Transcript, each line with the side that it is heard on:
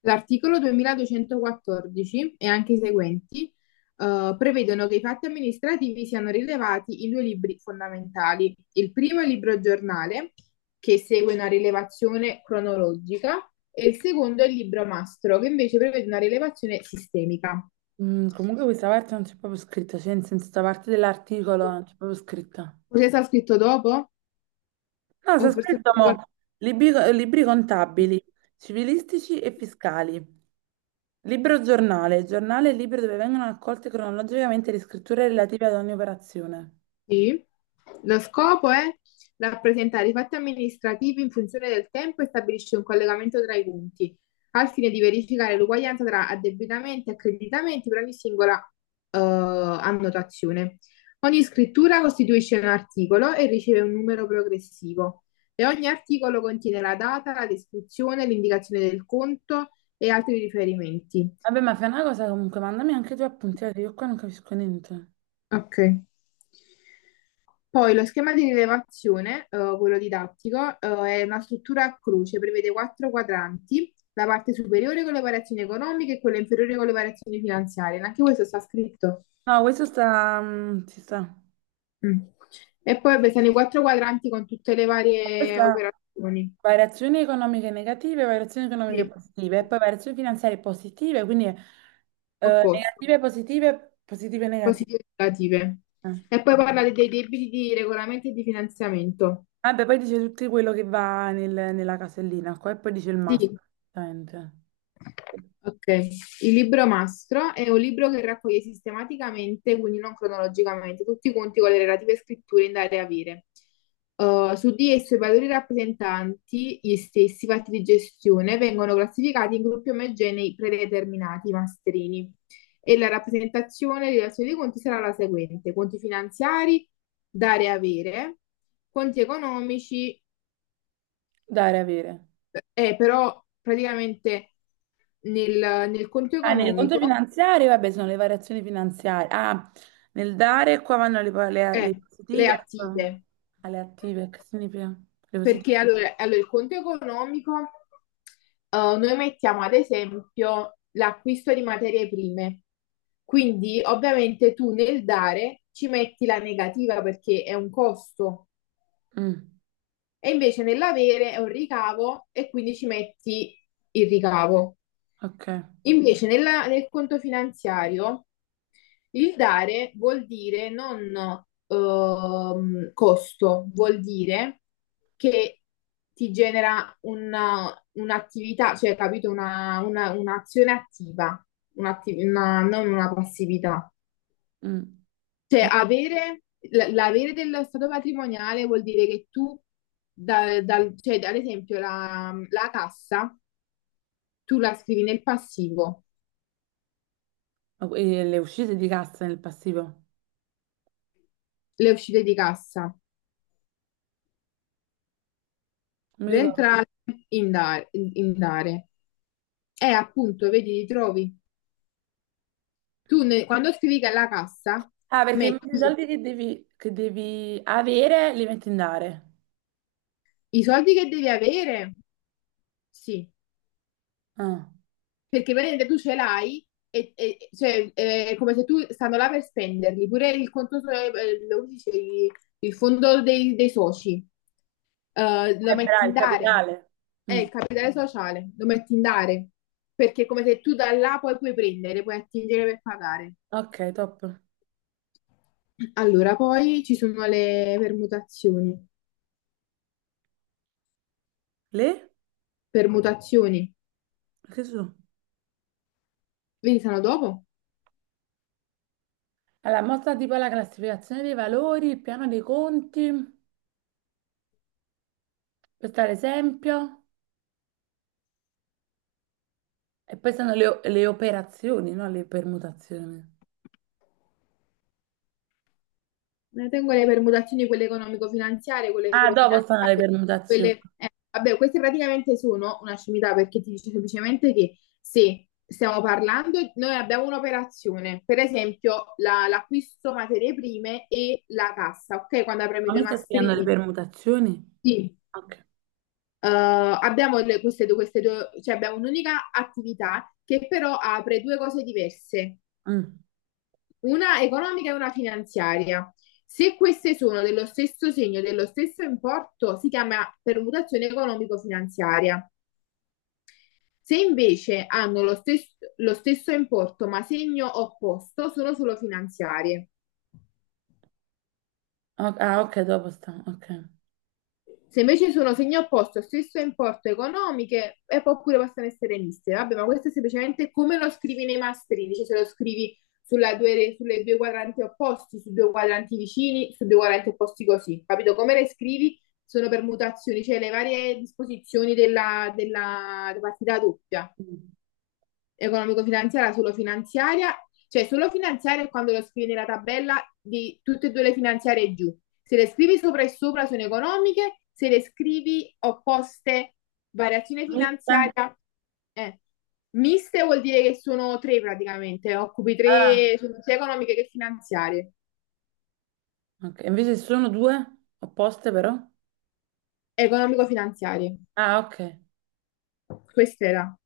left: L'articolo 2214 e anche i seguenti prevedono che i fatti amministrativi siano rilevati in due libri fondamentali. Il primo è il libro giornale, che segue una rilevazione cronologica, e il secondo è il libro mastro, che invece prevede una rilevazione sistemica.
right: Mm, comunque questa parte non c'è proprio scritto, cioè in senso, questa parte dell'articolo non c'è proprio scritto.
left: Cosa sta scritto dopo?
right: No,
left: O
right: c'è
left: forse...
right: scritto mo, libri contabili, civilistici e fiscali. Libro giornale, giornale e libro dove vengono raccolte cronologicamente le scritture relative ad ogni operazione.
left: Sì. Lo scopo è rappresentare i fatti amministrativi in funzione del tempo e stabilisce un collegamento tra i punti, al fine di verificare l'uguaglianza tra addebitamenti e accreditamenti per ogni singola annotazione. Ogni scrittura costituisce un articolo e riceve un numero progressivo e ogni articolo contiene la data, la descrizione, l'indicazione del conto e altri riferimenti.
right: Vabbè, ma fai una cosa comunque, mandami anche tu appunti, perché io qua non capisco niente.
left: Ok. Poi lo schema di rilevazione, quello didattico, è una struttura a croce, prevede quattro quadranti, la parte superiore con le variazioni economiche e quella inferiore con le variazioni finanziarie. Anche questo sta scritto.
right: No, questo sta... ci sta.
left: Mm. E poi beh, sono i quattro quadranti con tutte le varie
right: Questa
left: operazioni.
right: variazioni economiche negative, variazioni economiche
left: Sì,
right: positive, e poi variazioni finanziarie positive, quindi
left: opposto,
right: negative, positive, positive e negative.
left: positive e negative. E poi parla dei debiti di regolamento e di finanziamento.
right: Vabbè, poi dice tutto quello che va nella casellina qua e poi dice il massimo.
left: Sì.
right: Esattamente.
left: Ok, il libro mastro è un libro che raccoglie sistematicamente, quindi non cronologicamente, tutti i conti con le relative scritture in dare e avere. Su di esso i valori rappresentanti gli stessi fatti di gestione vengono classificati in gruppi omogenei predeterminati, mastrini, e la rappresentazione di relazione dei conti sarà la seguente: conti finanziari, dare e avere, conti economici,
right: Dare, avere.
left: però praticamente nel, nel conto
right: Ah, nel conto
left: economico.
right: finanziario, vabbè, sono le variazioni finanziarie. Ah, nel dare qua vanno le, le-
left: Eh,
right: le
left: le
right: positive
left: attive,
right: alle attive, che significa? Le positive.
left: perché allora, il conto economico, noi mettiamo ad esempio l'acquisto di materie prime, quindi ovviamente tu nel dare ci metti la negativa perché è un costo
right: Mm,
left: e invece nell'avere è un ricavo e quindi ci metti il ricavo.
right: ok.
left: Invece nel conto finanziario il dare vuol dire non costo, vuol dire che ti genera un'attività, cioè capito, un'azione attiva, non una passività.
right: Mm.
left: Cioè avere, l'avere dello stato patrimoniale vuol dire che tu, cioè, ad esempio la cassa, tu la scrivi nel passivo,
right: E le uscite di cassa nel passivo?
left: le uscite di cassa,
right: Non mi
left: le
right: ricordo.
left: entrate in dare, in dare. Appunto, vedi, li trovi. Quando scrivi che alla cassa
right: Ah, perché i
left: metti
right: soldi che devi avere li metti in dare.
left: i soldi che devi avere, sì,
right: Ah.
left: perché veramente tu ce l'hai cioè, è come se tu stanno là per spenderli, pure il conto, lo dice, il fondo dei soci, lo metti
right: Bravo,
left: in
right: il
left: dare,
right: capitale.
left: è
right: Mm.
left: il capitale sociale, lo metti in dare, perché è come se tu da là poi puoi prendere, puoi attingere per pagare.
right: Ok, top.
left: Allora, poi ci sono le permutazioni.
right: Le?
left: Permutazioni.
right: Che sono?
left: Vedi, sono dopo.
right: Allora, mostra tipo la classificazione dei valori, il piano dei conti, questo è l'esempio. E poi sono le operazioni, no? Le permutazioni.
left: Ne tengo le permutazioni, quelle economico-finanziarie, quelle
right: Ah,
left: solo
right: dopo sono le
left: finanziarie,
right: permutazioni.
left: quelle... vabbè, queste praticamente sono una scimità perché ti dice semplicemente che se stiamo parlando, noi abbiamo un'operazione, per esempio l'acquisto materie prime e la cassa, ok? Quando apriamo i
right: Ma
left: due
right: mi stai spiegando le
left: mastrini,
right: permutazioni?
left: sì.
right: Ok.
left: Abbiamo queste due, cioè abbiamo un'unica attività che però apre due cose diverse.
right: Mm.
left: Una economica e una finanziaria. Se queste sono dello stesso segno, dello stesso importo, si chiama permutazione economico-finanziaria. Se invece hanno lo stesso importo ma segno opposto, sono solo finanziarie.
right: Ah, ok, dopo sta. Ok.
left: Se invece sono segno opposto, stesso importo economiche, e poi pure possono essere miste. Vabbè, ma questo è semplicemente come lo scrivi nei masterini, cioè se lo scrivi sulla due, sulle due quadranti opposti, su due quadranti vicini, su due quadranti opposti così, capito? Come le scrivi sono permutazioni, cioè le varie disposizioni della partita doppia
right: Mm.
left: economico-finanziaria, solo finanziaria, cioè solo finanziaria è quando lo scrivi nella tabella di tutte e due le finanziarie giù. Se le scrivi sopra e sopra sono economiche, se le scrivi opposte, variazione
right: Questa...
left: finanziaria, eh. Miste vuol dire che sono tre praticamente, occupi
right: Ah,
left: tre, sono sia economiche che finanziarie,
right: ok. Invece sono due opposte però?
left: economico-finanziarie.
right: Ah, ok.
left: Questa era.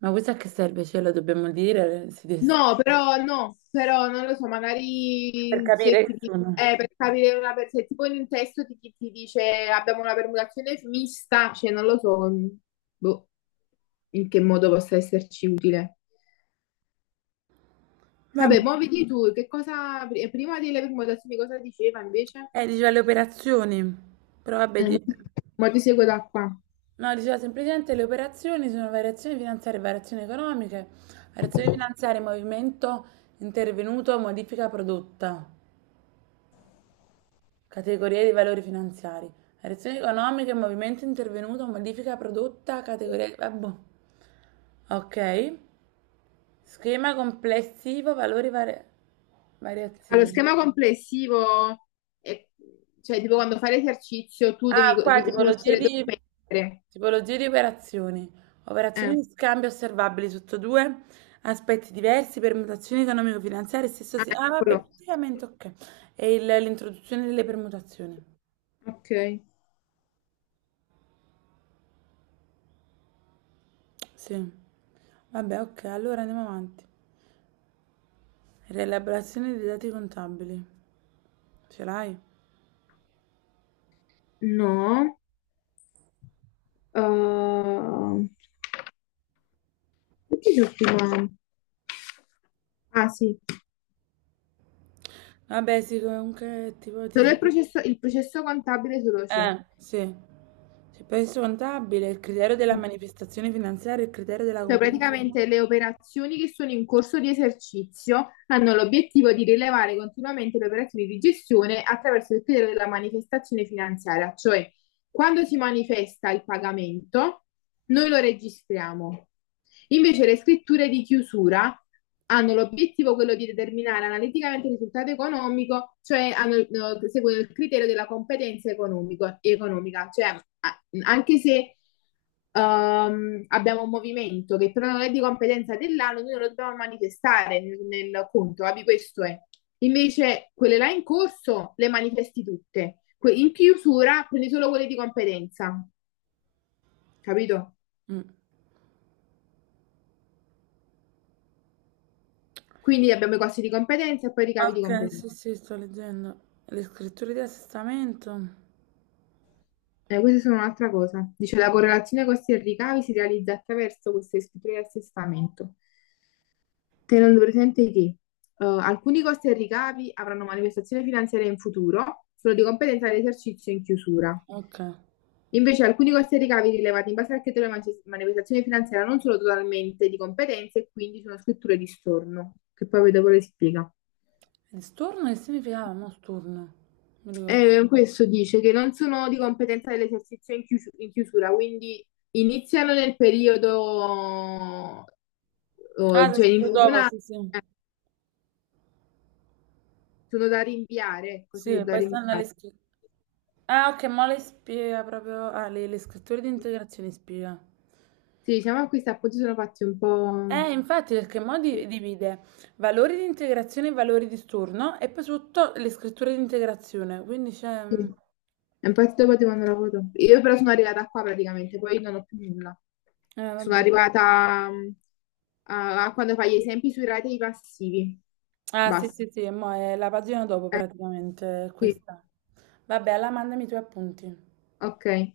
right: Ma questa a che serve? Ce la dobbiamo dire si des-
left: No, però no, però non lo so,
right: Per
left: magari se
right: capire
left: ti
right: che
left: dice,
right: sono.
left: per capire se tipo in un testo ti dice abbiamo una permutazione mista, cioè non lo so, mm, boh, in che modo possa esserci utile. Vabbè,
right: Vabbè.
left: muoviti tu, che cosa, prima delle permutazioni cosa diceva invece?
right: Diceva le operazioni. Però vabbè,
left: Eh, ma ti seguo da qua.
right: no, diceva semplicemente le operazioni sono variazioni finanziarie, variazioni economiche, variazioni finanziarie, movimento intervenuto, modifica prodotta. Categorie di valori finanziari. Variazioni economiche, movimento intervenuto, modifica prodotta, categoria... di... ah, boh. Ok. Schema complessivo,
left: Allora,
right: variazioni.
left: schema complessivo, è- cioè tipo quando fai l'esercizio tu devi
right: Ah, qua
left: riconoscere dove mettere.
right: tipologie di operazioni. Operazioni
left: Eh,
right: di scambio osservabili sotto due aspetti diversi, permutazioni economico-finanziarie,
left: ah,
right: ah, vabbè,
left: eccolo.
right: praticamente ok. L'introduzione delle permutazioni.
left: Ok,
right: Sì. Vabbè, ok, allora andiamo avanti. Rielaborazione dei dati contabili. Ce l'hai?
left: no. Uh, perché c'ho prima? Ah sì,
right: Vabbè, sì, comunque, tipo, ti
left: solo
right: dicevo...
left: il processo contabile solo ciò.
right: Sì. C'è peso contabile, il criterio della manifestazione finanziaria, il criterio della
left: Cioè,
right: competenza...
left: praticamente
right: economica.
left: le operazioni che sono in corso di esercizio hanno l'obiettivo di rilevare continuamente le operazioni di gestione attraverso il criterio della manifestazione finanziaria, cioè quando si manifesta il pagamento, noi lo registriamo. Invece le scritture di chiusura hanno l'obiettivo quello di determinare analiticamente il risultato economico, cioè hanno, seguono il criterio della competenza economica, cioè anche se abbiamo un movimento che però non è di competenza dell'ANU, noi non lo dobbiamo manifestare nel conto, capi? Questo è. Invece quelle là in corso le manifesti tutte. In chiusura prendi solo quelle di competenza, capito?
right: Mm.
left: Quindi abbiamo i costi di competenza e poi i ricavi di
right: Ok, sì,
left: competenza.
right: sì, sto leggendo. Le scritture di assestamento.
left: Queste sono un'altra cosa. Dice la correlazione costi e ricavi si realizza attraverso queste scritture di assestamento. Tenendo presente che alcuni costi e ricavi avranno manifestazione finanziaria in futuro, solo di competenza dell'esercizio in chiusura.
right: Ok.
left: Invece alcuni costi e ricavi rilevati in base al criterio manifestazione finanziaria non sono totalmente di competenza e quindi sono scritture di storno, che poi vedo le spiega.
right: Storno che significava? No, storno. Non mi ricordo.
left: Questo dice che non sono di competenza dell'esercizio in in chiusura, quindi iniziano nel periodo,
right: Ah,
left: oh,
right: si
left: cioè in
right: scritto dopo,
left: una,
right: sì, sì.
left: eh, sono da rinviare, così sono
right: Sì,
left: da
right: poi stanno le
left: rinviare.
right: scritture. Ah, ok, ma le spiega proprio... Ah, le scritture di integrazione spiega.
left: Sì, diciamo che questa appoggio sono fatti un po'...
right: Infatti, perché mo divide valori di integrazione e valori di storno e poi sotto le scritture di integrazione. Quindi c'è...
left: Sì,
right: mm,
left: è un partito poi di quando ero avuto. Io però sono arrivata qua praticamente, poi non ho più nulla.
right: eh,
left: Sono
right: vabbè.
left: arrivata mm, a quando fai gli esempi sui ratei passivi.
right: Ah, sì,
left: Basta.
right: sì, sì, mo è la pagina dopo
left: Eh,
right: praticamente
left: sì,
right: questa. Vabbè, alla mandami i tuoi appunti.
left: ok.